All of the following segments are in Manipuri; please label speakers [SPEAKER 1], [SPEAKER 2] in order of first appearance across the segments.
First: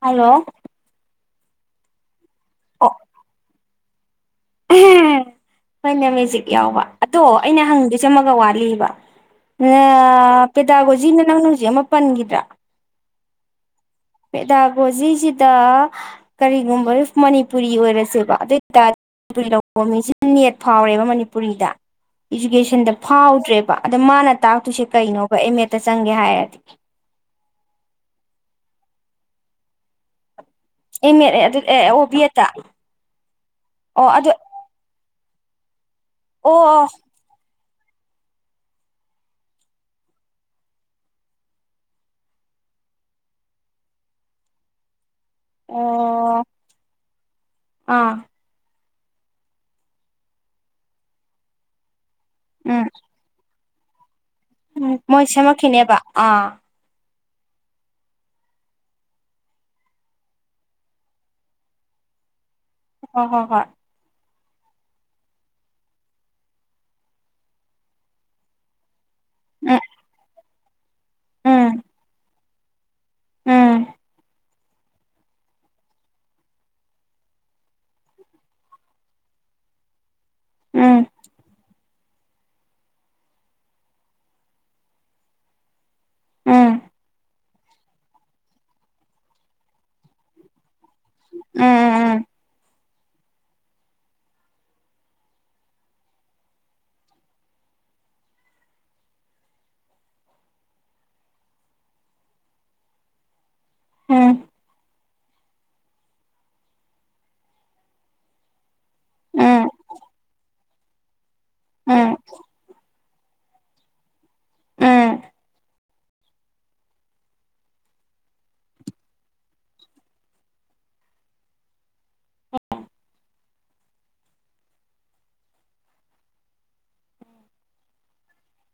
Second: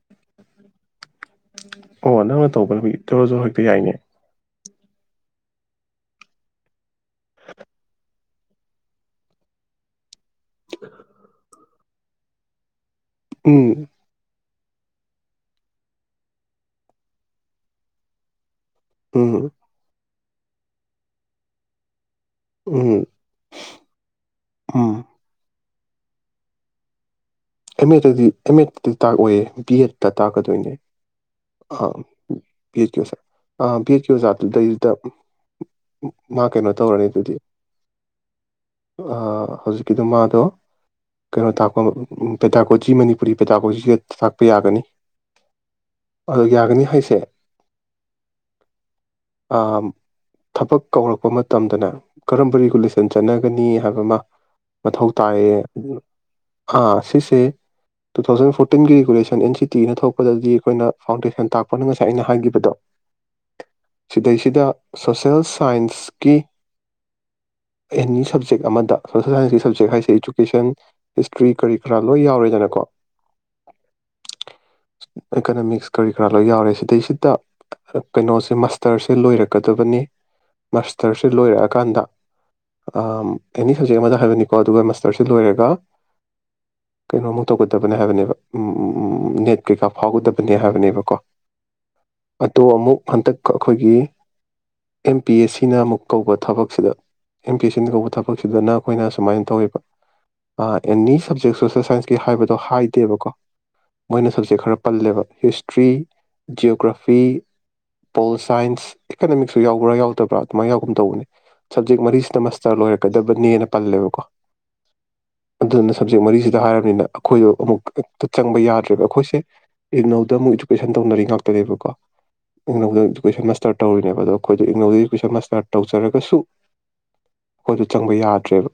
[SPEAKER 1] ꯍꯜꯂꯣ
[SPEAKER 2] ꯑꯣ ꯅꯪꯅ ꯇꯧꯕ
[SPEAKER 1] ꯑꯣ
[SPEAKER 2] ꯇꯧꯔꯁꯨ ꯍꯦꯛꯇ ꯌꯥꯏꯅꯦ
[SPEAKER 1] ꯍꯣꯏꯅꯦ ꯃꯦꯖꯤꯛ ꯌꯥꯎꯕ ꯑꯗꯣ ꯑꯩꯅ ꯍꯪꯗꯣꯏ ꯆꯃꯒ ꯋꯥꯠꯂꯤꯕ ꯑꯥ ꯄꯦꯗꯥꯒꯣꯖꯤꯅ ꯅꯪꯅ ꯍꯧꯖꯤꯛ ꯑꯃ ꯄꯟꯈꯤꯗ꯭ꯔꯥ
[SPEAKER 2] ꯎꯝ
[SPEAKER 1] ꯄꯦꯗꯥꯒꯣꯖꯤꯁꯤꯗ ꯀꯔꯤꯒꯨꯝꯕ ꯃꯅꯤꯄꯨꯔꯤ ꯑꯣꯏꯔꯁꯦꯕ ꯑꯗꯨ
[SPEAKER 2] ꯎꯝ
[SPEAKER 1] [unintelligible] ꯅꯦꯠ ꯐꯥꯎꯔꯦꯕ ꯃꯅꯤꯄꯨꯔꯤꯗ ꯏꯖꯨꯀꯦꯁꯟꯗ
[SPEAKER 2] ꯎꯝ
[SPEAKER 1] ꯐꯥꯎꯗ꯭ꯔꯦ ꯑꯗ ꯃꯥꯅ ꯇꯥꯛꯇꯣꯏꯁꯦ
[SPEAKER 2] ꯎꯝ
[SPEAKER 1] ꯀꯩꯅꯣꯕ ꯑꯦꯝ ꯑꯦꯠꯇ ꯆꯪꯒꯦ ꯍꯥꯏꯔꯗꯤ
[SPEAKER 2] ꯑꯦꯝ ꯑꯦꯗꯗꯤ ꯑꯦꯝ ꯑꯦꯗꯗꯤ ꯇꯥꯛꯏ ꯕꯤ ꯑꯦꯗꯇ ꯇꯥꯛ
[SPEAKER 1] ꯑꯦꯝ ꯑꯦꯗ ꯑꯗꯨ ꯑꯦ ꯑꯣ ꯕꯤ ꯑꯦꯗꯠꯇ
[SPEAKER 2] [unintelligible] ꯑꯥ
[SPEAKER 1] ꯑꯣ
[SPEAKER 2] ꯕꯦꯠꯀꯤ
[SPEAKER 1] ꯑꯗꯨ ꯑꯣ
[SPEAKER 2] ꯑꯣꯖꯥꯗꯨꯗꯩꯗꯨꯗ ꯃꯥ ꯀꯩꯅꯣ
[SPEAKER 1] ꯑꯣ
[SPEAKER 2] ꯇꯧꯔꯅꯤ ꯑꯗꯨꯗꯤ ꯍꯧꯖꯤꯛꯀꯤꯗ ꯃꯥꯗꯣ ꯀꯩꯅꯣ ꯇꯥꯛꯄ ꯄꯦꯇꯥꯀꯣꯆꯤ ꯃꯅꯤꯄꯨꯔꯤ ꯄꯦꯇꯥꯀꯣꯆꯤꯒ ꯇꯥꯛꯄ ꯌꯥꯒꯅꯤ
[SPEAKER 1] ꯑꯣ
[SPEAKER 2] ꯑꯥ ꯌꯥꯒꯅꯤ ꯍꯥꯏꯁꯦ
[SPEAKER 1] ꯑꯥ
[SPEAKER 2] ꯑꯥ ꯊꯕꯛ ꯀꯧꯔꯛꯄ ꯃꯇꯝꯗꯅꯦ ꯀꯔꯝꯕ ꯔꯤꯒꯨꯂꯦꯁꯟ ꯆꯠꯅꯒꯅꯤ ꯍꯥꯏꯕ ꯑꯃ
[SPEAKER 1] ꯎꯝ
[SPEAKER 2] ꯃꯊꯧ
[SPEAKER 1] ꯃꯣꯏ
[SPEAKER 2] ꯇꯥꯏꯌꯦ
[SPEAKER 1] ꯁꯦꯝꯃꯛꯈꯤꯅꯦꯕ ꯑꯥ
[SPEAKER 2] ꯑꯥ ꯁꯤꯁꯦ ꯇꯨ ꯊꯥꯎꯖꯟ ꯐꯣꯔꯇꯤꯟꯒꯤ ꯔꯤꯒꯨꯂꯦꯁꯟ ꯑꯦꯟ ꯁꯤ ꯇꯤꯅ ꯊꯣꯛꯄꯗꯗꯤ ꯑꯩꯈꯣꯏꯅ ꯐꯥꯎꯟꯗꯦꯁꯟ ꯇꯥꯛꯄꯅ ꯉꯁꯥꯏ ꯑꯩꯅ ꯍꯥꯏꯒꯤꯈꯤꯕꯗꯣ
[SPEAKER 1] ꯍꯣ ꯍꯣ ꯍꯣꯏ
[SPEAKER 2] ꯁꯤꯗꯩꯁꯤꯗ ꯁꯣꯁꯦꯜ ꯁꯥꯏꯟꯁꯀꯤ ꯑꯦꯅꯤ ꯁꯕꯖꯦꯛ ꯑꯃꯗ ꯁꯣꯁꯦꯜ ꯁꯥꯏꯟꯁ
[SPEAKER 1] ꯎꯝ
[SPEAKER 2] ꯁꯕꯖꯦꯛ ꯍꯥꯏꯁꯦ ꯑꯦꯖꯨꯀꯦꯁꯟ [inaudible] ꯀ꯭ꯔꯤ
[SPEAKER 1] ꯎꯝ
[SPEAKER 2] ꯀꯔꯤ ꯀ꯭ꯔꯥ ꯂꯣꯏ ꯌꯥꯎꯔꯦꯗꯅꯀꯣ
[SPEAKER 1] ꯎꯝ ꯎꯝ ꯎꯝ ꯎꯝ
[SPEAKER 2] ꯑꯦꯀꯅꯃꯤꯛꯁ ꯀꯔꯤ ꯀꯔꯥ ꯂꯣꯏ ꯌꯥꯎꯔꯦ ꯁꯤꯗꯩꯁꯤꯗ ꯀꯩꯅꯣꯁꯦ ꯃꯥꯁꯇꯔꯁꯦ ꯂꯣꯏꯔꯛꯀꯗꯕꯅꯤ ꯃꯥꯁꯇꯔꯁꯦ ꯂꯣꯏꯔꯛꯑꯀꯥꯟꯗ ꯑꯦꯅꯤ ꯁꯕꯖꯦꯛ ꯑꯃꯗ ꯍꯥꯏꯕꯅꯤꯀꯣ ꯑꯗꯨꯒ ꯃꯥꯁꯇꯔꯁꯦ ꯂꯣꯏꯔꯒ ꯀꯩꯅꯣꯝ ꯇꯧꯒꯗꯕꯅꯦ ꯍꯥꯏꯕꯅꯦꯕ ꯅꯦꯠ ꯀꯩꯀꯥ ꯐꯥꯎꯒꯗꯕꯅꯦ ꯍꯥꯏꯕꯅꯦꯕꯀꯣ ꯑꯗꯨ ꯑꯃꯨꯛ ꯍꯟꯇꯛ ꯑꯩꯈꯣꯏꯒꯤ ꯑꯦꯝ ꯄꯤ ꯑꯦꯁ ꯁꯤꯅ ꯑꯃꯨꯛ ꯀꯧꯕ ꯊꯕꯛꯁꯤꯗ ꯑꯦꯝ ꯄꯤ ꯑꯦꯁ ꯁꯤꯅ ꯀꯧꯕ ꯊꯕꯛꯁꯤꯗꯅ ꯑꯩꯈꯣꯏꯅ ꯁꯨꯃꯥꯏꯅ ꯇꯧꯋꯦꯕ ꯑꯥ ꯑꯦꯅꯤ ꯁꯞꯖꯦꯛ ꯁꯣꯁꯦꯜ ꯁꯥꯏꯟꯁꯀꯤ ꯍꯥꯏꯕꯗꯣ ꯍꯥꯏꯗꯦꯕꯀꯣ
[SPEAKER 1] ꯎꯝ
[SPEAKER 2] ꯃꯣꯏꯅ
[SPEAKER 1] ꯎꯝ
[SPEAKER 2] ꯁꯕꯖꯦꯛ ꯈꯔ ꯄꯜꯂꯦꯕ ꯍꯤꯁꯇ꯭ꯔꯤ ꯖꯤꯑꯣꯒ꯭ꯔꯥꯐꯤ ꯄꯣꯜ ꯁꯥꯏꯟꯁ ꯏꯀꯅꯃꯤꯛꯁꯨ ꯌꯥꯎꯕ꯭ꯔꯥ ꯌꯥꯎꯗꯕ꯭ꯔꯥ ꯑꯗꯨꯃꯥꯏꯅ ꯌꯥꯎꯒꯨꯝ ꯇꯧꯕꯅꯤ ꯁꯞꯖꯦꯛ
[SPEAKER 1] ꯎꯝ
[SPEAKER 2] ꯃꯔꯤꯁꯤꯅ ꯃꯁꯇꯔ ꯂꯣꯏꯔꯦ ꯀꯗꯕꯅꯦꯅ ꯄꯜꯂꯦꯕꯀꯣ
[SPEAKER 1] ꯎꯝ
[SPEAKER 2] ꯑꯗꯨꯗꯨꯅ ꯁꯞꯖꯦꯛ ꯃꯔꯤꯁꯤꯗ ꯍꯥꯏꯔꯝꯅꯤꯅ ꯑꯩꯈꯣꯏꯗꯣ ꯑꯃꯨꯛ ꯍꯦꯛꯇ ꯆꯪꯕ ꯌꯥꯗ꯭ꯔꯦꯕ ꯑꯩꯈꯣꯏꯁꯦ ꯏꯛꯅꯧꯗ ꯑꯃꯨꯛ ꯏꯗꯨꯀꯦꯁꯟ ꯇꯧꯅꯔꯤ ꯉꯥꯛꯇꯅꯦꯕꯀꯣ ꯏꯛꯅꯧꯗ ꯏꯗꯨꯀꯦꯁꯟ ꯃꯥꯁꯇꯔ ꯇꯧꯔꯤꯅꯦꯕ ꯑꯗꯣ ꯑꯩꯈꯣꯏꯗꯣ ꯏꯅꯧꯗ ꯏꯗꯨꯀꯦꯁꯟ ꯃꯥꯁꯇꯔ ꯇꯧꯖꯔꯒꯁꯨ ꯑꯩꯈꯣꯏꯗꯣ ꯆꯪꯕ ꯌꯥꯗ꯭ꯔꯦꯕ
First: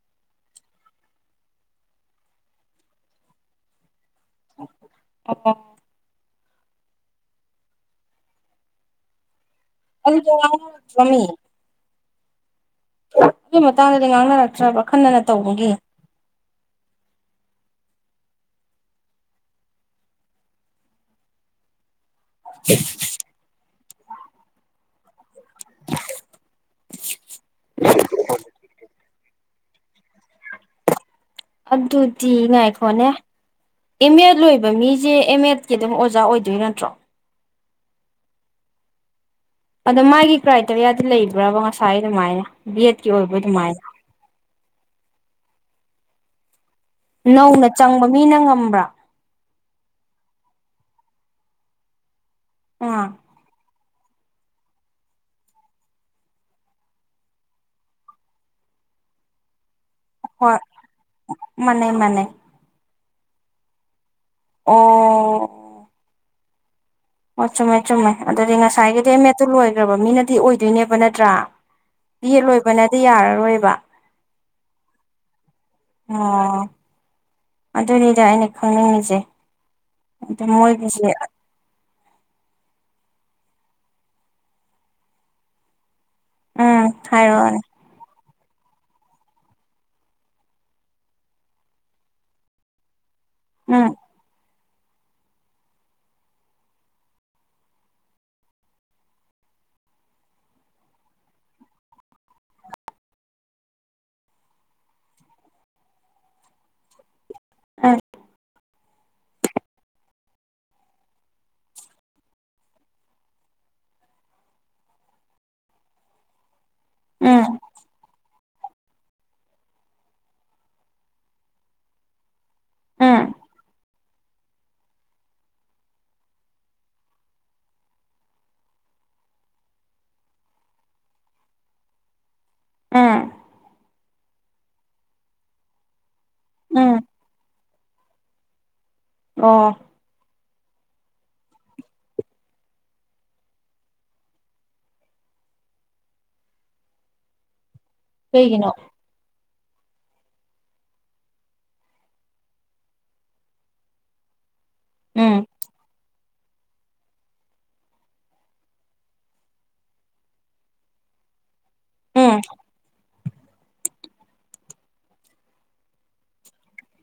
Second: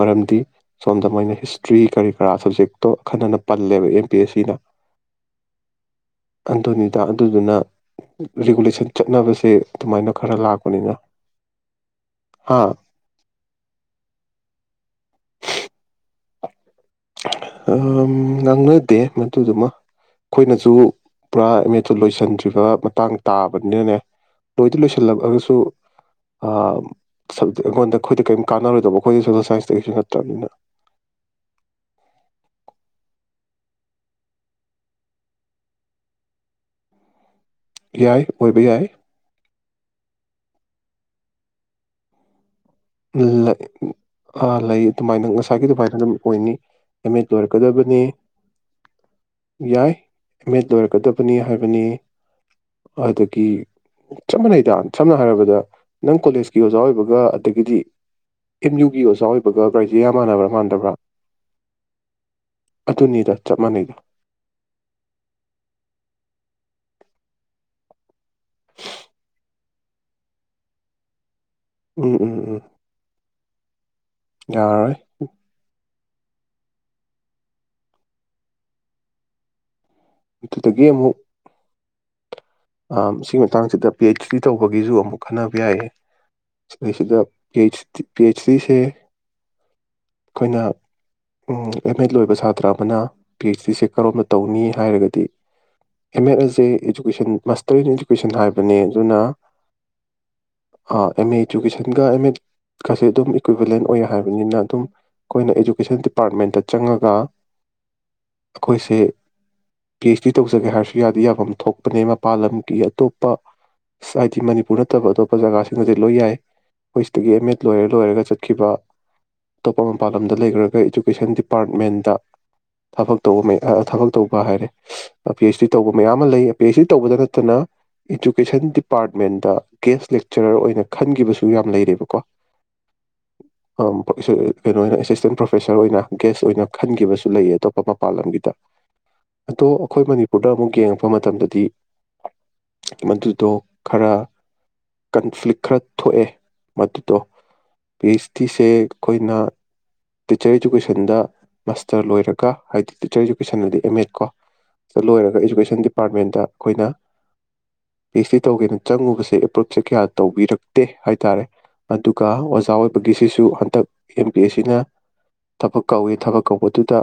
[SPEAKER 2] ꯃꯔꯝꯗꯤ ꯁꯣꯝꯗ ꯃꯣꯏꯅ ꯍꯤꯁꯇ꯭ꯔꯤ ꯀꯔꯤ ꯀꯔꯥ ꯁ꯭ꯕꯖꯦꯛꯇꯣ ꯑꯈꯟꯅꯅ ꯄꯜꯂꯦꯕ ꯑꯦꯝ ꯄꯦꯁꯤꯅ
[SPEAKER 1] ꯑꯣ
[SPEAKER 2] ꯑꯗꯨꯅꯤꯗ ꯑꯗꯨꯗꯨꯅ ꯔꯤꯒꯨꯂꯦꯁꯟ ꯆꯠꯅꯕꯁꯦ ꯑꯗꯨꯃꯥꯏꯅ
[SPEAKER 1] ꯑꯗꯨ ꯔꯃꯤ [unintelligible]
[SPEAKER 2] ꯍꯥꯥ
[SPEAKER 1] ꯑꯗꯨꯏ ꯃꯇꯥꯡꯗꯗꯤ ꯉꯥꯡꯅꯔꯛꯇ꯭ꯔꯕ꯭ꯔꯥ ꯑꯈꯟꯅꯅ ꯇꯧꯕꯒꯤ
[SPEAKER 2] ꯉꯥꯡꯅꯗꯦ ꯃꯗꯨꯗꯨꯃ ꯈꯣꯏꯅꯁꯨ ꯄꯨꯔꯥ ꯑꯦ ꯂꯣꯏꯁꯟꯗꯔꯤꯕ ꯃꯇꯥꯡ ꯇꯕꯅꯤꯅꯅꯦ ꯂꯣꯏꯗꯤ ꯂꯣꯏꯁꯟ ꯁꯤꯜꯂꯛꯑꯒꯁꯨ ꯁꯞꯖꯦꯛ ꯑꯩꯉꯣꯟꯗ ꯑꯩꯈꯣꯏꯗ ꯀꯔꯤꯝ ꯀꯥꯟꯅꯔꯣꯏꯗꯧꯕ ꯑꯩꯈꯣꯏꯗ ꯁꯣꯁꯦꯜ ꯁꯥꯏꯟꯁꯇꯒꯤꯁꯨ ꯅꯠꯇ꯭ꯔꯕꯅꯤꯅ
[SPEAKER 1] ꯑꯗꯨꯗꯤ ꯉꯥꯏꯈꯣꯅꯦ ꯑꯦꯝ ꯑꯦꯗ ꯂꯣꯏꯕ ꯃꯤꯖꯦ ꯑꯦꯝ ꯑꯦꯗꯀꯤ ꯑꯗꯨꯝ ꯑꯣꯖꯥ ꯑꯣꯏꯗꯣꯏ ꯅꯠꯇ꯭ꯔꯣ
[SPEAKER 2] ꯌꯥꯏ ꯑꯣꯏꯕ ꯌꯥꯏ
[SPEAKER 1] ꯑꯗꯣ ꯃꯥꯒꯤ ꯀ꯭ꯔꯥꯏꯇꯔꯤꯌꯥꯗꯤ ꯂꯩꯕ꯭ꯔꯕ ꯉꯁꯥꯏ ꯑꯗꯨꯃꯥꯏꯅ ꯕꯤ ꯑꯦꯗꯀꯤ ꯑꯣꯏꯕ
[SPEAKER 2] ꯂꯩ
[SPEAKER 1] ꯑꯗꯨꯃꯥꯏꯅ
[SPEAKER 2] ꯑꯥ ꯂꯩ ꯑꯗꯨꯃꯥꯏꯅ ꯉꯁꯥꯏꯒꯤ ꯑꯗꯨꯃꯥꯏꯅ ꯑꯗꯨꯝ ꯑꯣꯏꯅꯤ ꯑꯦꯝ ꯑꯦꯗ
[SPEAKER 1] ꯅꯧꯅ
[SPEAKER 2] ꯂꯣꯏꯔꯛꯀꯗꯕꯅꯤ
[SPEAKER 1] ꯆꯪꯕ ꯃꯤꯅ ꯉꯝꯕ꯭ꯔ
[SPEAKER 2] ꯌꯥꯏ ꯑꯦꯝ ꯑꯦꯗ ꯂꯣꯏꯔꯛꯀꯗꯕꯅꯤ ꯍꯥꯏꯕꯅꯤ
[SPEAKER 1] ꯑꯥ
[SPEAKER 2] ꯑꯗꯨꯒꯤ ꯆꯞ ꯃꯥꯟꯅꯩꯗ ꯁꯝꯅ ꯍꯥꯏꯔꯕꯗ ꯅꯪ ꯀꯣꯂꯦꯖꯀꯤ ꯑꯣꯖꯥ ꯑꯣꯏꯕꯒ ꯑꯗꯒꯤꯗꯤ ꯑꯦꯝ ꯌꯨꯒꯤ ꯑꯣꯖꯥ ꯑꯣꯏꯕꯒ [unintelligible] ꯃꯥꯟꯅꯕ꯭ꯔ
[SPEAKER 1] ꯍꯣꯏ
[SPEAKER 2] ꯃꯥꯟꯗꯕ꯭ꯔ
[SPEAKER 1] ꯃꯥꯟꯅꯩ ꯃꯥꯟꯅꯩ
[SPEAKER 2] ꯑꯗꯨꯅꯤꯗ ꯆꯞ ꯃꯥꯟꯅꯩꯗ
[SPEAKER 1] ꯑꯣ ꯑꯣ ꯆꯨꯝꯃꯦ ꯆꯨꯝꯃꯦ ꯑꯗꯨꯗꯤ ꯉꯁꯥꯏꯒꯤꯗꯣ ꯑꯦꯝꯃꯦꯠꯇꯣ ꯂꯣꯏꯔ ꯃꯤꯅꯗꯤ ꯑꯣꯏꯗꯣꯏꯅꯦꯕ ꯅꯠꯇ꯭ꯔ
[SPEAKER 2] ꯎꯝ
[SPEAKER 1] ꯕꯤ ꯌꯦ ꯂꯣꯏꯕꯅꯗꯤ ꯌꯥꯔꯔꯣꯏ [inaudible]
[SPEAKER 2] ꯌꯥꯔꯣꯏ
[SPEAKER 1] ꯑꯣ ꯑꯗꯨꯅꯤꯗ ꯑꯩꯅ ꯈꯪꯅꯤꯡꯉꯤꯁꯦ ꯑꯗꯨ
[SPEAKER 2] ꯑꯗꯨꯗꯒꯤ
[SPEAKER 1] ꯃꯣꯏꯒꯤꯁꯦ
[SPEAKER 2] ꯑꯃꯨꯛ ꯑꯥ ꯁꯤꯒꯤ ꯃꯇꯥꯡꯁꯤꯗ ꯄꯤ ꯑꯩꯆ ꯗꯤ ꯇꯧꯕꯒꯤꯁꯨ ꯑꯃꯨꯛ ꯈꯟꯅꯕ ꯌꯥꯏꯌꯦ
[SPEAKER 1] ꯎꯝ
[SPEAKER 2] [unintelligible]
[SPEAKER 1] ꯍꯥꯏꯔꯛꯑꯣꯅꯦ
[SPEAKER 2] ꯄꯤ ꯑꯩꯆ ꯗꯤꯁꯦ ꯑꯩꯈꯣꯏꯅ ꯑꯦꯝ ꯑꯦꯗ ꯂꯣꯏꯕ ꯁꯥꯇ꯭ꯔ ꯑꯃꯅ ꯄꯤ ꯑꯩꯆ ꯗꯤ ꯁꯤ
[SPEAKER 1] ꯎꯝ
[SPEAKER 2] ꯀꯔꯣꯝꯗ ꯇꯧꯅꯤ ꯍꯥꯏꯔꯒꯗꯤ ꯑꯦꯝ ꯑꯦꯠ ꯑꯁꯦ ꯏꯖꯨꯀꯦꯁꯟ ꯃꯥꯁꯇꯔ ꯏꯟ ꯏꯗꯨꯀꯦꯁꯟ ꯍꯥꯏꯕꯅꯤ ꯑꯗꯨꯅ ꯑꯦꯝ ꯑꯦ ꯏꯗꯨꯀꯦꯁꯟꯒ ꯑꯦꯝ ꯑꯦꯗꯀꯁꯦ ꯑꯗꯨꯝ ꯏꯀ꯭ꯋꯤꯚꯤꯂꯦꯟ ꯑꯣꯏ ꯍꯥꯏꯕꯅꯤꯅ ꯑꯗꯨꯝ ꯑꯩꯈꯣꯏꯅ ꯏꯗꯨꯀꯦꯁꯟ ꯗꯤꯄꯥꯔꯠꯃꯦꯟꯇ ꯆꯪꯉꯒ
[SPEAKER 1] ꯑꯥ
[SPEAKER 2] ꯑꯩꯈꯣꯏꯁꯦ ꯄꯤ ꯑꯩꯆ ꯗꯤ ꯇꯧꯖꯒꯦ ꯍꯥꯏꯔꯁꯨ ꯌꯥꯗꯤ ꯌꯥꯐꯝ ꯊꯣꯛꯄꯅꯦ ꯃꯄꯥꯥꯟ ꯂꯝꯒꯤ ꯑꯇꯣꯞꯄ ꯍꯥꯏꯗꯤ ꯃꯅꯤꯄꯨꯔ ꯅꯠꯇꯕ ꯑꯇꯣꯞꯄ ꯖꯒꯥꯁꯤꯡꯗꯗꯤ ꯂꯣꯏ ꯌꯥꯏ ꯍꯈꯣꯏꯁꯤꯗꯒꯤ ꯑꯦꯝ
[SPEAKER 1] ꯎꯝ
[SPEAKER 2] ꯑꯦꯗ ꯂꯣꯏꯔ ꯂꯣꯏꯔꯒ ꯆꯠ ꯈꯤꯕ ꯑꯇꯣꯞꯄ ꯃꯄꯥꯜ ꯂꯝꯗ ꯂꯩꯈ꯭ꯔꯒ ꯏꯖꯨꯀꯦꯁꯟ ꯗꯤꯄꯥꯔꯠꯃꯦꯟꯗ ꯊꯕꯛ
[SPEAKER 1] ꯎꯝ
[SPEAKER 2] ꯇꯧꯕ ꯃꯦꯙ ꯊꯕꯛ ꯇꯧꯕ ꯍꯥꯏꯔꯦ ꯄꯤ ꯍꯩꯁ ꯗꯤ ꯇꯧꯕ ꯃꯌꯥꯝ ꯑꯃ ꯂꯩ ꯄꯤꯁꯗꯤ ꯇꯧꯕꯗ ꯅꯠꯇꯅ ꯏꯖꯨꯀꯦꯁꯟ ꯗꯤꯄꯥꯔꯠꯃꯦꯟꯗ ꯒꯦꯁ ꯂꯦꯛꯆꯔꯔ ꯑꯣꯏꯅ ꯈꯟꯈꯤꯕꯁꯨ ꯌꯥꯝꯅ ꯂꯩꯔꯦꯕꯀꯣ
[SPEAKER 1] ꯎꯝ
[SPEAKER 2] ꯑꯥ [unintelligible] ꯀꯩꯅꯣ ꯑꯣꯏꯅ ꯑꯦꯁꯤꯁꯇꯦꯟ ꯄ꯭ꯔꯣꯐꯦꯁꯔ ꯑꯣꯏꯅ ꯒꯦꯁ ꯑꯣꯏꯅ
[SPEAKER 1] ꯎꯝ
[SPEAKER 2] ꯈꯟꯈꯤꯕꯁꯨ ꯂꯩꯌꯦ ꯑꯇꯣꯞꯄ ꯃꯄꯥꯜꯂꯝꯒꯤꯗ ꯑꯗꯣ
[SPEAKER 1] ꯑꯣ
[SPEAKER 2] ꯑꯈꯣꯏ ꯃꯅꯤꯄꯨꯔꯗ ꯑꯃꯨꯛ ꯌꯦꯡꯉꯛꯄ ꯃꯇꯝꯗꯗꯤ ꯃꯗꯨꯗꯣ ꯈꯔ ꯀꯟꯐ꯭ꯂꯤꯛ ꯈꯔ ꯊꯣꯛꯑꯦ ꯃꯗꯨꯗꯣ ꯄꯤ ꯑꯩꯆ ꯗꯤꯁꯦ
[SPEAKER 1] ꯀꯩꯒꯤꯅꯣ
[SPEAKER 2] ꯑꯩꯈꯣꯏꯅ ꯇꯤꯆꯔ ꯏꯗꯨꯀꯦꯁꯟꯗ ꯃꯥꯁꯇꯔ ꯂꯣꯏꯔꯒ ꯍꯥꯏꯗꯤ ꯇꯤꯆꯔ ꯏꯗꯨꯀꯦꯁꯟ ꯗꯤ ꯑꯦꯝ ꯑꯦꯗ ꯀꯣ
[SPEAKER 1] ꯎꯝ
[SPEAKER 2] ꯁꯤꯗꯂꯣꯏꯔꯒ ꯏꯖꯨꯀꯦꯁꯟ ꯗꯤ ꯗꯤꯄꯥꯔꯠꯃꯦꯟꯇ ꯑꯈꯣꯏꯅ ꯄꯤ ꯑꯩꯆ ꯗꯤ ꯇꯧꯒꯦꯅ ꯆꯪꯉꯨꯕꯁꯦ ꯑꯦꯄ꯭ꯔꯨꯞꯁꯦ ꯀꯌꯥ ꯇꯧꯕꯤꯔꯛꯇꯦ ꯍꯥꯏꯇꯥꯔꯦ ꯑꯗꯨꯒ
[SPEAKER 1] ꯎꯝ
[SPEAKER 2] ꯑꯣꯖꯥ ꯑꯣꯏꯕ ꯁꯤꯁꯨ ꯍꯟꯗꯛ ꯑꯦꯝ ꯄꯤ ꯑꯦꯁ ꯁꯤꯅ ꯊꯕꯛ ꯀꯧꯏꯤ ꯊꯕꯛ ꯀꯧꯕꯗꯨꯗ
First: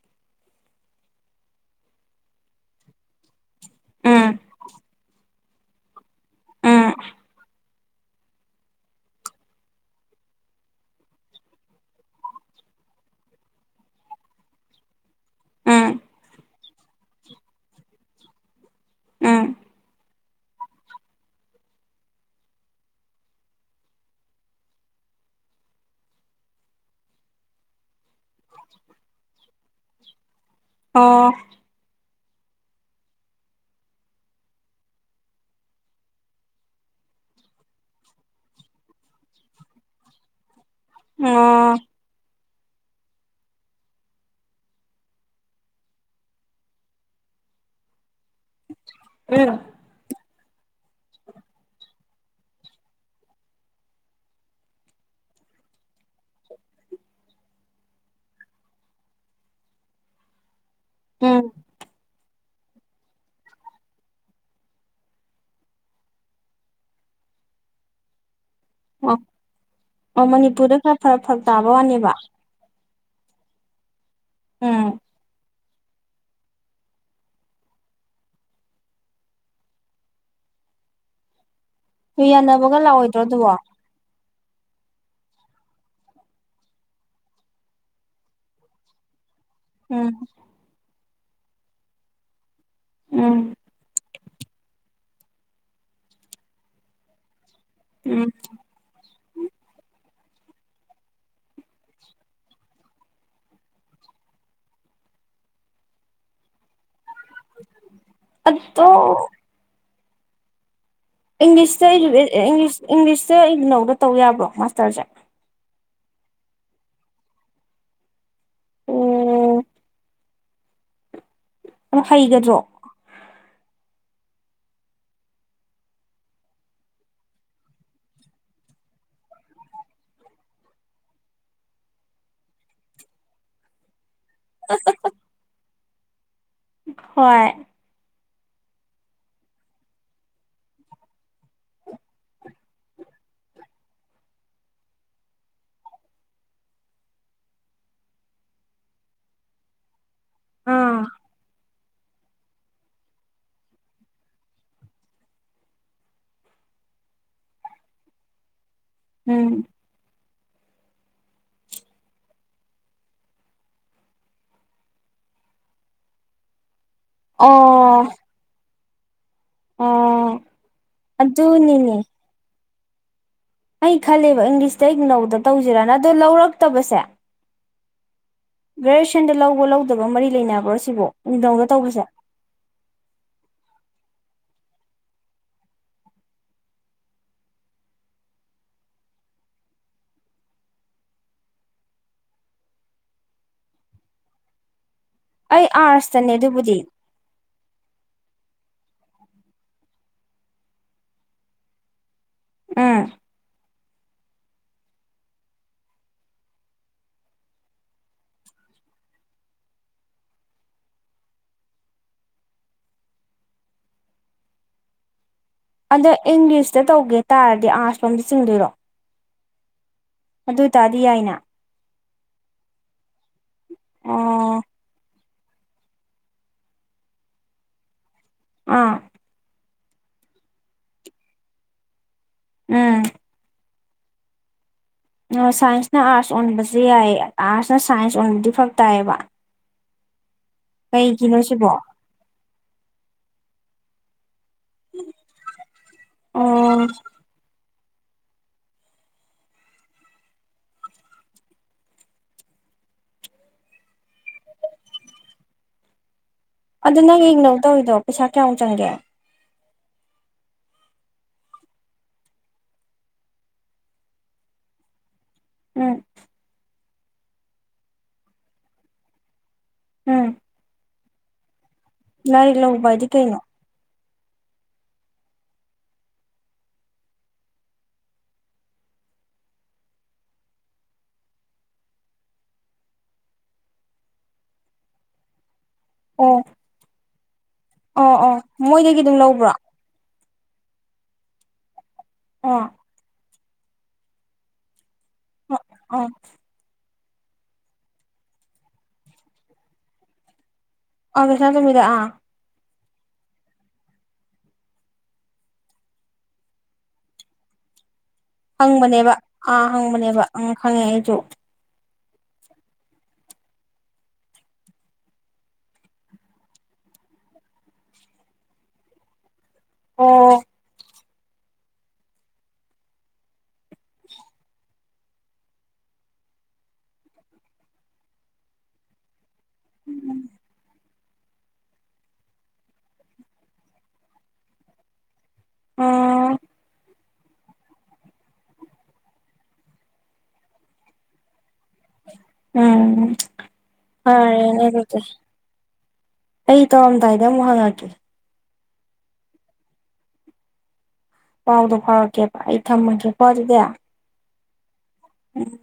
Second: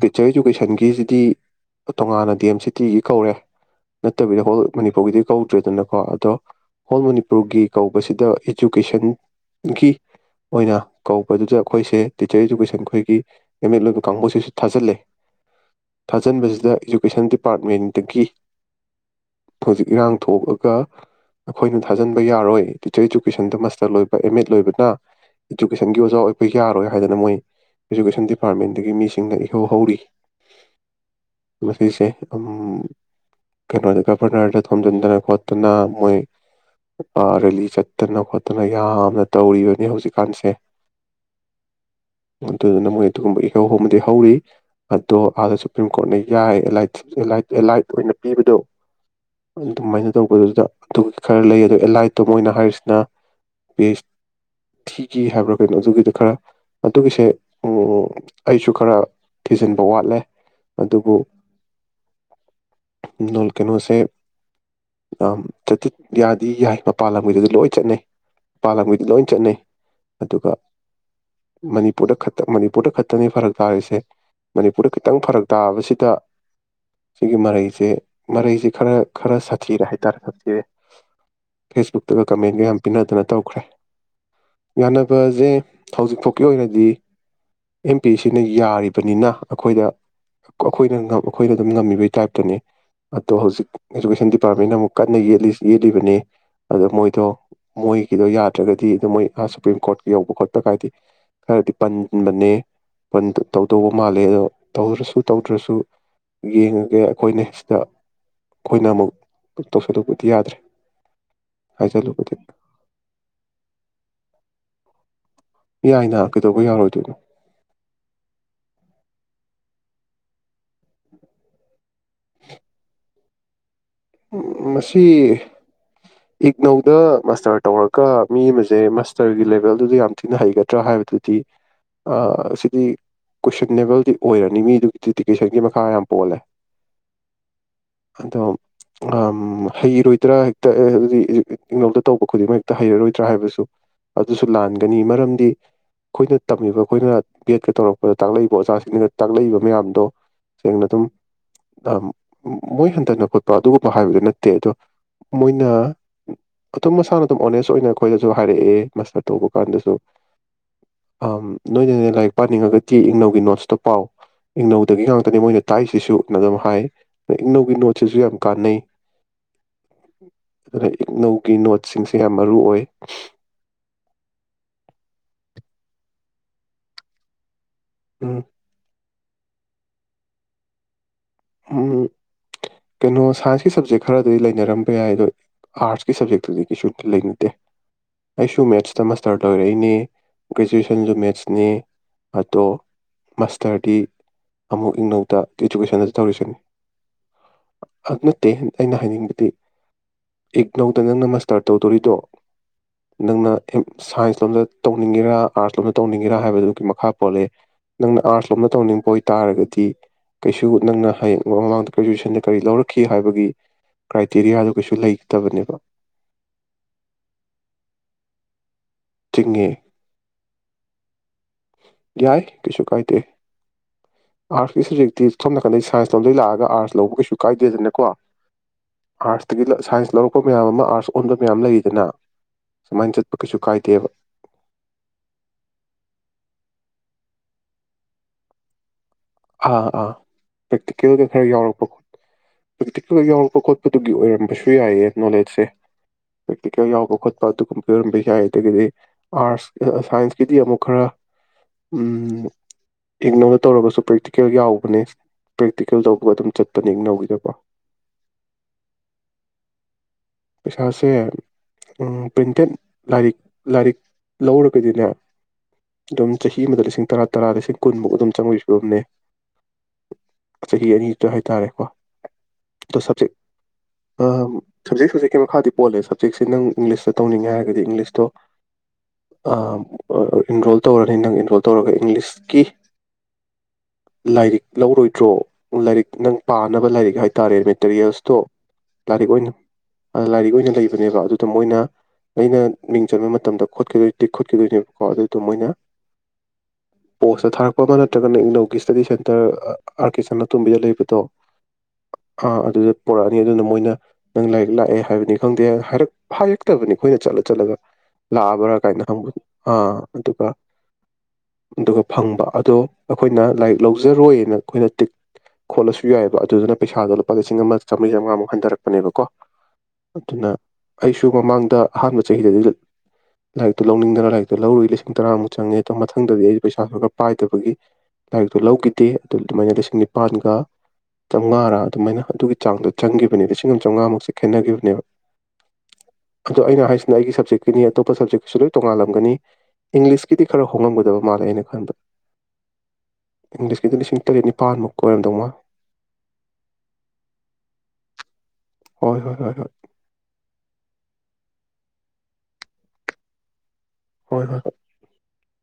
[SPEAKER 2] ꯇꯤꯆꯔ ꯏꯗꯨꯀꯦꯁꯟꯒꯤꯁꯤꯗꯤ ꯇꯣꯉꯥꯟꯅ ꯗꯤ ꯑꯦꯝ ꯁꯤ ꯇꯤꯒꯤ ꯀꯧꯔꯦ
[SPEAKER 1] ꯎꯝ
[SPEAKER 2] ꯅꯠꯇꯕꯤꯗ ꯍꯣꯜ ꯃꯅꯤꯄꯨꯔꯒꯤꯗꯤ ꯀꯧꯗ꯭ꯔꯦꯗꯅꯀꯣ ꯑꯗꯣ
[SPEAKER 1] ꯎꯝ
[SPEAKER 2] ꯍꯣꯜ ꯃꯅꯤꯄꯨꯔꯒꯤ ꯀꯧꯕꯁꯤꯗ ꯏꯖꯨꯀꯦꯁꯟꯒꯤ ꯑꯣꯏꯅ ꯀꯧꯕꯗꯨꯗ ꯑꯈꯣꯏꯁꯦ ꯇꯤꯆꯔ ꯏꯗꯨꯨꯀꯦꯁꯟ ꯈꯣꯏꯒꯤ ꯑꯦꯝ ꯑꯦꯗ ꯂꯣꯏꯕ ꯀꯥꯡꯕꯨꯁꯤꯁꯨ ꯊꯥꯖꯤꯜꯂꯦ
[SPEAKER 1] ꯎꯝ
[SPEAKER 2] ꯊꯥꯖꯤꯟꯕꯁꯤꯗ ꯏꯖꯨꯀꯦꯁꯟ ꯗꯤꯄꯥꯔꯠꯃꯦꯟꯗꯒꯤ
[SPEAKER 1] ꯎꯝ
[SPEAKER 2] ꯍꯧꯖꯤꯛ ꯏꯔꯥꯡ ꯊꯣꯛꯑꯒ ꯑꯈꯣꯏꯅ ꯊꯥꯖꯤꯟꯕ ꯌꯥꯔꯣꯏ ꯇꯤꯆꯔ ꯏꯗꯨꯀꯦꯁꯟꯗ ꯃꯥꯁꯇꯔ ꯂꯣꯏꯕ ꯑꯦꯝ ꯑꯦꯗ ꯂꯣꯏꯕꯅ ꯏꯗꯨꯀꯦꯁꯟꯒꯤ ꯑꯣꯖꯥ ꯑꯣꯏꯕ ꯌꯥꯔꯣꯏ ꯍꯥꯏꯗꯅ ꯃꯣꯏ ꯏꯖꯨꯀꯦꯁꯟ ꯗꯤꯄꯥꯔꯠꯃꯦꯟꯗꯒꯤ ꯃꯤꯁꯤꯡꯅ ꯏꯍꯧ ꯍꯧꯔꯤ
[SPEAKER 1] ꯑꯣ
[SPEAKER 2] ꯃꯁꯤꯁꯦ ꯑꯝꯝ ꯀꯩꯅꯣꯗ ꯒꯕꯔꯅꯔꯗ ꯊꯣꯝꯖꯤꯟꯗꯅ ꯈꯣꯠꯇꯅ ꯃꯣꯏ ꯑ ꯔꯦꯂꯤ ꯆꯠꯇꯅ ꯈꯣꯠꯇꯅ ꯌꯥꯝꯅ ꯇꯧꯔꯤꯕꯅꯦ ꯍꯧꯖꯤꯛꯀꯥꯟꯁꯦ
[SPEAKER 1] ꯑꯣ
[SPEAKER 2] ꯑꯗꯨꯗꯨꯅ ꯃꯣꯏ ꯑꯗꯨꯒꯨꯝꯕ ꯏꯍꯧ ꯑꯃꯗꯤ ꯍꯧꯔꯤ ꯑꯗꯣ ꯑꯥꯗ ꯁꯨꯄ꯭ꯔꯤꯝ ꯀꯣꯔꯠꯅ ꯌꯥꯏꯂ ꯑꯦꯂꯥꯏꯠ ꯑꯦꯂꯥꯏꯠ ꯑꯣꯏꯅꯥ ꯄꯤꯕꯗꯣ
[SPEAKER 1] ꯎꯝ
[SPEAKER 2] ꯑꯗꯨꯃꯥꯏꯅ ꯇꯧ ꯑꯗꯨꯗꯨꯗꯥ ꯑꯗꯨꯒꯤ ꯈꯔ ꯂꯩ ꯑꯗꯨ ꯑꯦꯂꯥꯏꯠ ꯑꯗꯣ ꯃꯣꯏꯅ ꯍꯥꯏꯔꯤꯁꯤꯅ ꯄꯦꯁ ꯊꯤꯒꯤ ꯍꯥꯏꯕ꯭ꯔꯥ ꯀꯩꯅꯣ ꯑꯗꯨꯒꯤꯗ ꯈꯔ ꯑꯗꯨꯒꯤꯁꯦ ꯑꯩꯁꯨ ꯈꯔ ꯊꯤꯖꯤꯟꯕ ꯋꯥꯠꯂꯦ ꯑꯗꯨꯕꯨ
[SPEAKER 1] ꯎꯝ
[SPEAKER 2] ꯅꯨꯜ ꯀꯩꯅꯣꯁꯦ ꯑ ꯆꯇꯤꯛ ꯌꯥꯗꯤ ꯌꯥꯏ ꯃꯄꯥꯟ ꯂꯝꯒꯤꯗꯗꯤ ꯂꯣꯏ ꯆꯠꯅꯩ ꯃꯄꯥꯥꯟ ꯂꯝꯒꯤꯗꯤ
[SPEAKER 1] ꯑꯣ
[SPEAKER 2] ꯂꯣꯏ ꯆꯠꯅꯩ
[SPEAKER 1] ꯑꯣ
[SPEAKER 2] ꯑꯗꯨꯒ
[SPEAKER 1] ꯃꯅꯤꯄꯨꯔꯗ ꯈꯔ ꯐꯔꯛ ꯐꯔꯛ ꯇꯥꯕ ꯋꯥꯅꯦꯕ
[SPEAKER 2] ꯃꯅꯤꯄꯨꯔꯗ ꯃꯅꯤꯄꯨꯔꯗ ꯈꯛꯇꯅꯤ ꯐꯔꯛ ꯇꯥꯔꯤꯁꯦ
[SPEAKER 1] ꯎꯝ
[SPEAKER 2] ꯃꯅꯤꯄꯨꯔꯗ ꯈꯤꯇꯪ ꯐꯔꯛ ꯇꯥꯕꯁꯤꯗ ꯁꯤꯒꯤ ꯃꯔꯩ ꯁꯦ ꯃꯔꯩꯁꯦ ꯈꯔ ꯈꯔ ꯁꯥꯊꯤꯔꯦ ꯍꯥꯏꯇꯥꯔꯦ ꯁꯥꯊꯤꯔꯦ ꯐꯦꯁꯕꯨꯛꯇꯒ
[SPEAKER 1] ꯅꯣꯏ
[SPEAKER 2] ꯀꯃꯦꯟꯒ
[SPEAKER 1] ꯌꯥꯅꯕꯒ
[SPEAKER 2] ꯌꯥꯝ
[SPEAKER 1] ꯂꯥꯛꯑꯣꯏꯗ꯭ꯔꯣ
[SPEAKER 2] ꯄꯤꯅꯗꯅ
[SPEAKER 1] ꯑꯗꯨꯕꯣ
[SPEAKER 2] ꯇꯧꯈ꯭ꯔꯦ ꯌꯥꯅꯕꯁꯦ ꯍꯧꯖꯤꯛ ꯐꯥꯎꯒꯤ ꯑꯣꯏꯅꯗꯤ ꯑꯦꯝ ꯄꯤ ꯁꯤꯅ ꯌꯥꯔꯤꯕꯅꯤꯅ ꯑꯈꯣꯏꯗ
[SPEAKER 1] ꯎꯝ
[SPEAKER 2] ꯑꯈꯣꯏꯅ ꯉꯝ ꯃꯈꯣꯏꯅ ꯑꯗꯨꯝ ꯉꯝꯃꯤꯕꯩ ꯇꯥꯏꯞꯇꯅꯤ ꯑꯗꯣ
[SPEAKER 1] ꯎꯝ
[SPEAKER 2] ꯍꯧꯖꯤꯛ ꯏꯗꯨꯨꯀꯦꯁꯟ ꯗꯤꯄꯥꯔꯃꯦꯟꯅ ꯑꯃꯨꯛ ꯀꯟꯅ ꯌꯦꯠꯂꯤ ꯌꯦꯠꯂꯤꯕꯅꯦ ꯑꯗ ꯃꯣꯏꯗꯣ ꯃꯣꯏꯒꯤꯗꯣ
[SPEAKER 1] ꯎꯝ
[SPEAKER 2] ꯌꯥꯗ꯭ꯔꯒꯗꯤ ꯑꯗꯣ ꯑꯥ ꯁꯨꯄ꯭ꯔꯤꯝ ꯀꯣꯔꯠ ꯌꯧꯕ ꯈꯣꯠꯄ ꯀꯥꯏꯗꯤ ꯈꯔꯗꯤ ꯄꯟꯕꯅꯦ ꯇꯧꯗꯧꯕ ꯃꯥꯜꯂꯦ ꯑꯗꯣ ꯇꯧꯗ꯭ꯔꯁꯨ ꯇꯧꯗ꯭ꯔꯁꯨ ꯌꯦꯡꯉꯒꯦ ꯑꯈꯣꯏꯅ ꯁꯤꯗ
[SPEAKER 1] ꯑꯗꯣ
[SPEAKER 2] ꯑꯈꯣꯏꯅ ꯑꯃꯨꯛ ꯇꯧꯁꯟꯂꯨꯕ ꯇꯤ ꯌꯥꯗ꯭ꯔꯦ
[SPEAKER 1] ꯏꯪꯂꯤꯁꯇ ꯏꯖꯨ
[SPEAKER 2] ꯍꯥꯏꯖꯜꯂꯨꯕꯗꯤ
[SPEAKER 1] ꯏꯪꯂꯤꯁ ꯏꯪꯂꯤꯁꯇ ꯏꯒꯅꯧꯗ ꯇꯧꯕ ꯌꯥꯕ꯭ꯔꯣ ꯃꯥꯁꯇꯔꯖꯦ
[SPEAKER 2] ꯌꯥꯏꯅ ꯀꯩꯗꯧꯕꯩ ꯌꯥꯔꯣꯏꯗꯣꯏꯗꯣ
[SPEAKER 1] ꯑꯣ ꯑꯗꯣ ꯍꯩꯒꯗ꯭ꯔꯣ
[SPEAKER 2] ꯃꯁꯤ ꯏꯛꯅꯧꯗ ꯃꯥꯁꯇꯔ ꯇꯧꯔꯒ ꯃꯤ ꯑꯃꯁꯦ ꯃꯥꯁꯇꯔꯒꯤ ꯂꯦꯚꯦꯜꯗꯨꯗ ꯌꯥꯝ ꯊꯤꯅ ꯍꯩꯒꯗ꯭ꯔꯥ ꯍꯥꯏꯕꯗꯨꯗꯤ ꯑ ꯁꯤꯗꯤ ꯀꯣꯏꯁꯟꯅꯦꯕꯜꯗꯤ ꯑꯣꯏꯔꯅꯤ ꯃꯤꯗꯨꯒꯤ ꯗꯦꯗꯤꯀꯦꯁꯟꯒꯤ ꯈꯥ ꯌꯥꯝ ꯄꯣꯜꯂꯦ
[SPEAKER 1] ꯍꯣꯏ
[SPEAKER 2] ꯑꯗꯣ ꯎꯝ ꯍꯩꯔꯣꯏꯗ꯭ꯔꯥ ꯍꯦꯛꯇ ꯑ ꯑꯗꯨꯗꯤ ꯏ ꯏꯛꯅꯧꯗ ꯇꯧꯕ ꯈꯨꯗꯤꯡꯃꯛ ꯍꯦꯛꯇ ꯍꯩꯔꯔꯣꯏꯗ꯭ꯔꯥ ꯍꯥꯏꯕꯁꯨ ꯑꯗꯨꯁꯨ ꯂꯥꯟꯒꯅꯤ ꯃꯔꯝꯗꯤ ꯑꯩꯈꯣꯏꯅ ꯇꯝꯃꯤꯕ ꯑꯩꯈꯣꯏꯅ ꯕꯦꯠꯀ ꯇꯧꯔꯛꯄꯗ ꯇꯥꯛꯂꯛꯏꯕ ꯑꯣꯖꯥꯁꯤꯡꯁꯤꯅ ꯇꯥꯛꯂꯛꯏꯕ ꯃꯌꯥꯝꯗꯣ ꯁꯦꯡꯅ ꯑꯗꯨꯝ
[SPEAKER 1] ꯑꯥ
[SPEAKER 2] ꯇꯝ ꯃꯣꯏ ꯍꯟꯊꯅ ꯈꯣꯠꯄ ꯑꯗꯨꯒꯨ ꯍꯥꯏꯔꯨꯒꯤꯅꯨ ꯅꯠꯇꯦ ꯑꯗꯣ ꯃꯣꯏꯅ ꯑꯗꯨꯝ ꯃꯁꯥꯅ ꯑꯗꯨꯝ ꯑꯣꯅꯦꯁ ꯑꯣꯏꯅ ꯑꯩꯈꯣꯏꯗꯁꯨ ꯍꯥꯏꯔꯛꯑꯦ ꯃꯥꯁꯇꯔ ꯇꯧꯕ
[SPEAKER 1] ꯎꯝ
[SPEAKER 2] ꯀꯥꯟꯗꯁꯨ ꯑꯝ ꯅꯣꯏꯅꯅꯦ ꯂꯥꯏꯔꯤꯛ ꯄꯥꯅꯤꯡꯉꯒꯗꯤ ꯏꯛꯅꯩꯒꯤ ꯅꯣꯠꯁꯇꯣ ꯄꯥꯎ ꯏꯛꯅꯧꯗꯒꯤ ꯉꯥꯛꯇꯅꯦ ꯃꯣꯏꯅ ꯇꯥꯛꯏꯁꯤꯁꯨ ꯑꯗꯨꯝ ꯍꯥꯏ ꯏꯛꯅꯧꯒꯤ
[SPEAKER 1] ꯑꯣ
[SPEAKER 2] ꯅꯣꯠꯁꯁꯤꯁꯨ ꯌꯥꯝ ꯅꯩ
[SPEAKER 1] ꯑꯣ
[SPEAKER 2] ꯑꯗꯨꯅ ꯏꯛꯅꯧꯒꯤ
[SPEAKER 1] ꯑꯗꯨꯅꯤꯅꯦ
[SPEAKER 2] ꯅꯣꯠꯁꯤꯡꯁꯦ ꯌꯥꯝ ꯃꯔꯨ ꯑꯣꯏ
[SPEAKER 1] ꯑꯩ ꯈꯜꯂꯦꯕ ꯏꯪꯂꯤꯁꯇ ꯏꯛꯅꯧꯗ ꯇꯧꯁꯤꯔꯥꯅ ꯑꯗꯣ ꯂꯧꯔꯛꯇꯕꯁꯦ
[SPEAKER 2] ꯑꯝ
[SPEAKER 1] ꯁꯟꯗ ꯂꯧꯕ ꯂꯧꯗꯕ ꯃꯔꯤ ꯂꯩꯅꯕ꯭ꯔꯣ ꯁꯤꯕꯨ ꯏꯛꯅꯧꯗ ꯇꯧꯕꯁꯦ
[SPEAKER 2] ꯎꯝ ꯀꯩꯅꯣ ꯁꯥꯏꯟꯁꯀꯤ ꯁꯞꯖꯦꯛ ꯈꯔꯗꯗꯤ ꯂꯩꯅꯔꯝꯕ ꯌꯥꯏ ꯑꯗꯣ ꯑꯥꯔꯠꯁꯀꯤ ꯁꯞꯖꯦꯛꯇꯗꯤ ꯀꯩꯁꯨ ꯂꯩꯅꯗꯦ ꯑꯩꯁꯨ ꯃꯦꯠꯁꯇ ꯃꯥꯁꯇꯔ ꯇꯣꯏꯔꯛꯏꯅꯦ ꯒ꯭ꯔꯦꯖꯨꯋꯦꯁꯟꯁꯨ ꯃꯦꯠꯁꯅꯤ ꯑꯗꯣ ꯃꯥꯁꯇꯔꯗꯤ ꯑꯃꯨꯛ ꯏꯛꯅꯧꯗ
[SPEAKER 1] ꯑꯩ
[SPEAKER 2] ꯏꯖꯨꯀꯦꯁꯟꯗꯁꯨ
[SPEAKER 1] ꯑꯥꯔꯠꯁꯇꯅꯦ
[SPEAKER 2] ꯇꯧꯔꯤꯁꯤꯅꯤ
[SPEAKER 1] ꯑꯗꯨꯕꯨꯗꯤ
[SPEAKER 2] ꯑꯗꯨ ꯅꯠꯇꯦ ꯑꯩꯅ ꯍꯥꯏꯅꯤꯡꯕꯗꯤ ꯏꯛꯅꯧꯗ ꯅꯪꯅ ꯃꯥꯁꯇꯔ ꯇꯧꯗꯣꯔꯤꯗꯣ
[SPEAKER 1] ꯎꯝ
[SPEAKER 2] ꯅꯪꯅ ꯍꯦꯛ ꯁꯥꯏꯟꯁ ꯂꯣꯝꯗ ꯇꯧꯅꯤꯡꯒꯦꯔꯥ ꯑꯥꯔꯠꯁ ꯂꯣꯝꯗ ꯇꯧꯅꯤꯡꯒꯦꯔꯥ ꯍꯥꯏꯕꯗꯨꯒꯤ ꯃꯈꯥ ꯄꯣꯜꯂꯦ ꯅꯪꯅ ꯑꯥꯔꯠꯁ ꯂꯣꯝꯗ ꯇꯧꯅꯤꯡꯕ ꯑꯣꯏꯇꯥꯥꯔꯒꯗꯤ ꯀꯩꯁꯨ ꯅꯪꯅ ꯍꯌꯦꯡ ꯃꯃꯥꯡꯗ ꯒ꯭ꯔꯦꯖꯨꯁꯟꯗ ꯀꯔꯤ ꯂꯧꯔꯛꯈꯤ ꯍꯥꯏꯕꯒꯤ ꯀ꯭ꯔꯥꯏꯇꯦꯔꯤꯌꯥꯗꯨ ꯀꯩꯁꯨ ꯂꯩ
[SPEAKER 1] ꯑꯗꯣ ꯏꯪꯂꯤꯁꯇ ꯇꯧꯒꯦ ꯇꯥꯔꯗꯤ ꯑꯥꯔꯠꯁ ꯂꯣꯝꯗ ꯆꯤꯡꯗꯣꯏꯔꯣ
[SPEAKER 2] ꯆꯤꯡꯉꯦ
[SPEAKER 1] ꯑꯗꯨꯇꯥꯗꯤ ꯌꯥꯏꯅꯥ
[SPEAKER 2] ꯌꯥꯏ ꯀꯩꯁꯨ ꯀꯥꯏꯗꯦ
[SPEAKER 1] ꯑꯣ
[SPEAKER 2] ꯑꯥꯔꯠꯁꯀꯤ ꯁꯞꯖꯦꯛꯇꯤ ꯁꯣꯝ ꯅꯥꯀꯟꯗꯩ ꯁꯥꯏꯟꯁ ꯂꯣꯝꯗꯩ ꯂꯥꯛꯑꯒ ꯑꯥꯔꯠꯁ ꯂꯧꯕ ꯀꯩꯁꯨ ꯀꯥꯏꯗꯦꯗꯅꯀꯣ
[SPEAKER 1] ꯑꯥ
[SPEAKER 2] ꯑꯥꯔꯠꯁꯇꯒꯤ ꯂ ꯁꯥꯏꯟꯁ ꯂꯧꯔꯛꯄ ꯃꯌꯥꯝ ꯑꯃ ꯑꯥꯔꯠꯁ ꯑꯣꯟꯕ ꯐꯅ꯭ꯌꯥꯝ ꯂꯩꯔꯤꯗꯅ
[SPEAKER 1] ꯎꯝ
[SPEAKER 2] ꯁꯨꯃꯥꯏꯅ ꯆꯠꯄꯥ ꯀꯩꯁꯨ ꯗꯦꯕ
[SPEAKER 1] ꯁꯥꯏꯟꯁꯅ ꯑꯥꯔꯠꯁ ꯑꯣꯟꯕꯁꯦ ꯌꯥꯏꯌꯦ ꯑꯥꯔꯠꯁꯅ ꯁꯥꯏꯟꯁ ꯑꯣꯟꯕꯗꯤ ꯐꯔꯛ ꯇꯥꯏꯌꯦꯕ
[SPEAKER 2] ꯑꯥ ꯑꯥ ꯄ꯭ꯔꯦꯛꯇꯤꯀꯦꯜꯒ
[SPEAKER 1] ꯀꯩꯒꯤꯅꯣ
[SPEAKER 2] ꯈꯔ
[SPEAKER 1] ꯁꯤꯕꯣ
[SPEAKER 2] ꯌꯥꯎꯔꯛꯄ ꯈꯣꯠ ꯄ꯭ꯔꯦꯛꯇꯤꯀꯦꯜꯒ ꯌꯥꯎꯔꯛꯄ ꯈꯣꯠꯄ ꯑꯗꯨꯒꯤ ꯑꯣꯏꯔꯝꯕꯁꯨ ꯗꯨ ꯌꯥꯏꯌꯦ ꯅꯣꯂꯦꯖꯁꯦ
[SPEAKER 1] ꯑꯣ
[SPEAKER 2] ꯄ꯭ꯔꯦꯛꯇꯤꯀꯦꯜ ꯌꯥꯎꯕ ꯈꯣꯠꯄ ꯑꯗꯨꯒꯨꯝꯕ ꯑꯣꯏꯔꯝꯕ ꯌꯥꯏ ꯑꯗꯒꯤꯗꯤ ꯑꯥꯔꯠꯁ ꯁꯥꯏꯟꯁꯀꯤꯗꯤ ꯑꯃꯨꯛ ꯈꯔ ꯎꯝ ꯏꯛꯅꯩꯗ ꯇꯧꯔꯒꯁꯨ ꯄ꯭ꯔꯦꯛꯇꯤ ꯀꯦꯜ ꯌꯥꯎꯕꯅꯦ ꯄ꯭ꯔꯦꯛꯇꯤꯀꯦꯜ ꯇꯧꯕ ꯑꯗꯨꯝ ꯆꯠꯄꯅꯦ
[SPEAKER 1] ꯑꯗꯨ ꯅꯪ
[SPEAKER 2] ꯏꯛꯅꯧꯒꯤꯗꯀꯣ
[SPEAKER 1] ꯏꯛꯅꯧ ꯇꯧꯔꯤꯗꯣ ꯄꯩꯁꯥ ꯀꯌꯥꯃꯨꯛ ꯆꯪꯒꯦ
[SPEAKER 2] ꯄꯩꯁꯥꯁꯦ ꯎꯝ ꯄ꯭ꯔꯤꯟꯇꯦꯠ ꯂꯥꯏꯔꯤꯛ ꯂꯥꯏꯔꯤꯛ ꯂꯧꯔꯒꯗꯤꯅꯦ
[SPEAKER 1] ꯎꯝ
[SPEAKER 2] ꯗꯨꯝ ꯆꯍꯤ ꯑꯃꯗ ꯂꯤꯁꯤꯡ ꯇꯔꯥ ꯇꯔꯥ ꯂꯤꯁꯤꯡ ꯀꯨꯟꯃꯨꯛ ꯑꯗꯨꯝ ꯆꯪꯕꯒꯤ ꯐꯤꯕꯝꯅꯤ
[SPEAKER 1] ꯎꯝ
[SPEAKER 2] ꯆꯍꯤ ꯑꯅꯤꯇ ꯍꯥꯏ ꯇꯥꯔꯦꯀꯣ
[SPEAKER 1] ꯂꯥꯏꯔꯤꯛ ꯂꯧꯕ ꯍꯥꯏꯗꯤ ꯀꯩꯅꯣ
[SPEAKER 2] ꯑ ꯁꯞꯖꯦꯛ ꯁꯞꯖꯦꯛ ꯃꯈꯥꯗꯤ ꯄꯣꯂꯦ ꯁꯕꯖꯦꯛꯁꯦ ꯅꯪ ꯏꯪꯂꯤꯁꯇ ꯇꯧꯅꯤꯡꯉꯦ ꯍꯥꯏꯔꯒꯗꯤ ꯏꯪꯂꯤꯁꯇꯣ ꯑ ꯏꯟꯔꯣꯜ ꯇꯧꯔꯅꯤ ꯅꯪ ꯏꯟꯔꯣꯜ ꯇꯧꯔꯒ ꯏꯪꯂꯤꯁꯀꯤ ꯂꯥꯏꯔꯤꯛ ꯂꯧꯔꯣꯏꯗ꯭ꯔꯣ ꯂꯥꯏꯔꯤꯛ
[SPEAKER 1] ꯑꯣ
[SPEAKER 2] ꯅꯪ ꯄꯥꯅꯕ ꯂꯥꯏꯔꯤꯛ ꯍꯥꯏ
[SPEAKER 1] ꯑꯣ ꯑꯣ ꯃꯣꯏꯗꯒꯤ ꯑꯗꯨꯝ ꯂꯧꯕ꯭ꯔꯣ
[SPEAKER 2] ꯑꯣꯏꯅ ꯂꯥꯏꯔꯤꯛ ꯑꯣꯏꯅ ꯂꯩꯕꯅꯦꯕ ꯑꯗꯨꯗ ꯃꯣꯏꯅ ꯑꯩꯅ
[SPEAKER 1] ꯑꯣ
[SPEAKER 2] ꯃꯤꯡ ꯆꯟꯕ ꯇꯝꯗ ꯈꯣꯠꯈꯤꯗꯣꯏꯅꯦ ꯇꯤꯛ ꯈꯣꯠꯈꯤꯗꯣꯏꯅꯦ ꯀꯣ ꯑꯗꯨꯗꯣ ꯃꯣꯏꯅ
[SPEAKER 1] ꯑꯣ
[SPEAKER 2] ꯄꯣꯁꯇ ꯊꯥꯔꯛꯄ ꯑꯃ ꯅꯠꯇ꯭ꯔꯒꯅ ꯏꯛꯅꯧꯒꯤ ꯏꯁꯇꯗꯤ ꯁꯦꯟꯇꯔ ꯑꯥꯔ ꯀꯦ ꯁꯅꯥ ꯇꯣꯕꯤꯗ ꯂꯩꯕꯗꯣ
[SPEAKER 1] ꯑꯥ ꯀꯩꯁꯥ ꯇꯣꯝꯕꯤꯗ ꯑꯥ
[SPEAKER 2] ꯑꯥ ꯑꯗꯨꯗ ꯄꯨꯔꯛꯑꯅꯤ ꯑꯗꯨꯅ ꯃꯣꯏꯅ ꯅꯪ ꯂꯥꯏꯔꯤꯛ ꯂꯥꯛꯑꯦ ꯍꯥꯏꯕꯅꯤ ꯈꯪꯗꯦ ꯍꯥꯏꯔꯛ ꯍꯥꯏꯔꯛꯇꯕꯅꯤ ꯑꯩꯈꯣꯏꯅ ꯆꯠꯂ ꯆꯠꯂꯒ ꯂꯥꯛꯑꯕ꯭ꯔꯥ ꯀꯥꯏꯅ
[SPEAKER 1] ꯍꯪꯕꯅꯦꯕ
[SPEAKER 2] ꯍꯪꯕ
[SPEAKER 1] ꯑꯥ ꯍꯪꯕꯅꯦꯕ
[SPEAKER 2] ꯑꯗꯨꯒ
[SPEAKER 1] ꯎꯪ ꯈꯪꯉꯦ ꯑꯩꯁꯨ
[SPEAKER 2] ꯑꯗꯨꯒ ꯐꯪꯕ ꯑꯗꯣ ꯑꯩꯈꯣꯏꯅ ꯂꯥꯏꯔꯤꯛ ꯂꯧꯖꯔꯣꯏꯅ ꯑꯩꯈꯣꯏꯅ ꯇꯤꯛ ꯈꯣꯠꯂꯁꯨ ꯌꯥꯏꯑꯦꯕ ꯑꯗꯨꯗꯨꯅ ꯄꯩꯁꯥꯗꯣ ꯂꯨꯄꯥ ꯂꯤꯁꯤꯡ ꯑꯃ ꯆꯥꯝꯃꯔꯤ ꯆꯥꯝꯃꯉꯥꯃꯨꯛ ꯍꯟꯊꯔꯛꯄꯅꯦꯕꯀꯣ
[SPEAKER 1] ꯑꯣ
[SPEAKER 2] ꯑꯗꯨꯅ ꯑꯩꯁꯨ ꯃꯃꯥꯡꯗ ꯑꯍꯥꯟꯕ ꯆꯍꯤꯗꯗꯤ ꯂꯥꯏꯔꯤꯛꯇꯨ ꯂꯧꯅꯤꯡꯗꯅ ꯂꯥꯏꯔꯤꯛꯇꯨ ꯂꯧꯔꯨꯏ ꯂꯤꯁꯤꯡ ꯇꯔꯥꯃꯨꯛ ꯆꯪꯉꯦ ꯑꯗꯣ ꯃꯊꯪꯗꯗꯤ ꯑꯩ ꯄꯩꯁꯥꯁꯨ ꯈꯔ ꯄꯥꯏꯗꯕꯒꯤ ꯂꯥꯏꯔꯤꯛꯇꯨ ꯂꯧꯈꯤꯗꯦ ꯑꯗꯨ ꯑꯗꯨꯃꯥꯏꯅ ꯂꯤꯁꯤꯡ ꯅꯤꯄꯥꯥꯟꯒ ꯆꯥꯝꯃꯉꯥꯔꯥ ꯑꯗꯨꯃꯥꯏꯅ ꯑꯗꯨꯒꯤ ꯆꯥꯡꯗꯣ ꯆꯪꯒꯤꯈꯤꯕꯅꯤ ꯂꯤꯁꯤꯡ ꯑꯃ ꯆꯥꯝꯉꯥꯃꯨꯛ ꯈꯦꯠꯅꯒꯤꯈꯤꯕꯅꯦꯕ
[SPEAKER 1] ꯎꯝ
[SPEAKER 2] ꯑꯗꯣ ꯑꯩꯅ ꯍꯥꯏꯁꯦ ꯑꯩꯒꯤ ꯁꯞꯖꯦꯛꯀꯤꯅꯤ ꯑꯇꯣꯞꯄ ꯁꯞꯖꯦꯛꯀꯤꯁꯨ ꯂꯣꯏ ꯇꯣꯉꯥꯜꯂꯝꯒꯅꯤ ꯏꯪꯂꯤꯁꯀꯤꯗꯤ ꯈꯔ ꯍꯣꯡꯉꯝꯒꯗꯕ ꯃꯥꯜꯂꯦ ꯑꯩꯅ ꯈꯟꯕ
[SPEAKER 1] ꯎꯝ
[SPEAKER 2] ꯏꯪꯂꯤꯁꯀꯤꯗꯤ ꯂꯤꯁꯤꯡ
[SPEAKER 1] ꯍꯥꯏ
[SPEAKER 2] ꯇꯔꯦꯠ ꯅꯤꯄꯥꯟꯃꯨꯛ
[SPEAKER 1] ꯅꯣꯏꯒꯔꯨꯞꯇꯨ
[SPEAKER 2] ꯑꯣꯏꯔꯝꯗꯧ ꯃꯥꯜꯂꯦ
[SPEAKER 1] ꯑꯩ ꯇꯧꯔꯝ ꯗꯥꯏꯗ ꯑꯃꯨꯛ ꯍꯪꯉꯛꯀꯦ
[SPEAKER 2] ꯍꯣꯏ ꯍꯣꯏ ꯍꯣꯏ ꯍꯣꯏ
[SPEAKER 1] ꯄꯥꯎꯗꯣ ꯐꯥꯎꯔꯛꯀꯦꯕ ꯑꯩ ꯊꯝꯃꯒꯦꯀꯣ ꯑꯗꯨꯗꯤ
[SPEAKER 2] ꯍꯣꯏ ꯍꯣꯏ ꯍꯣꯏ
[SPEAKER 1] ꯎꯝ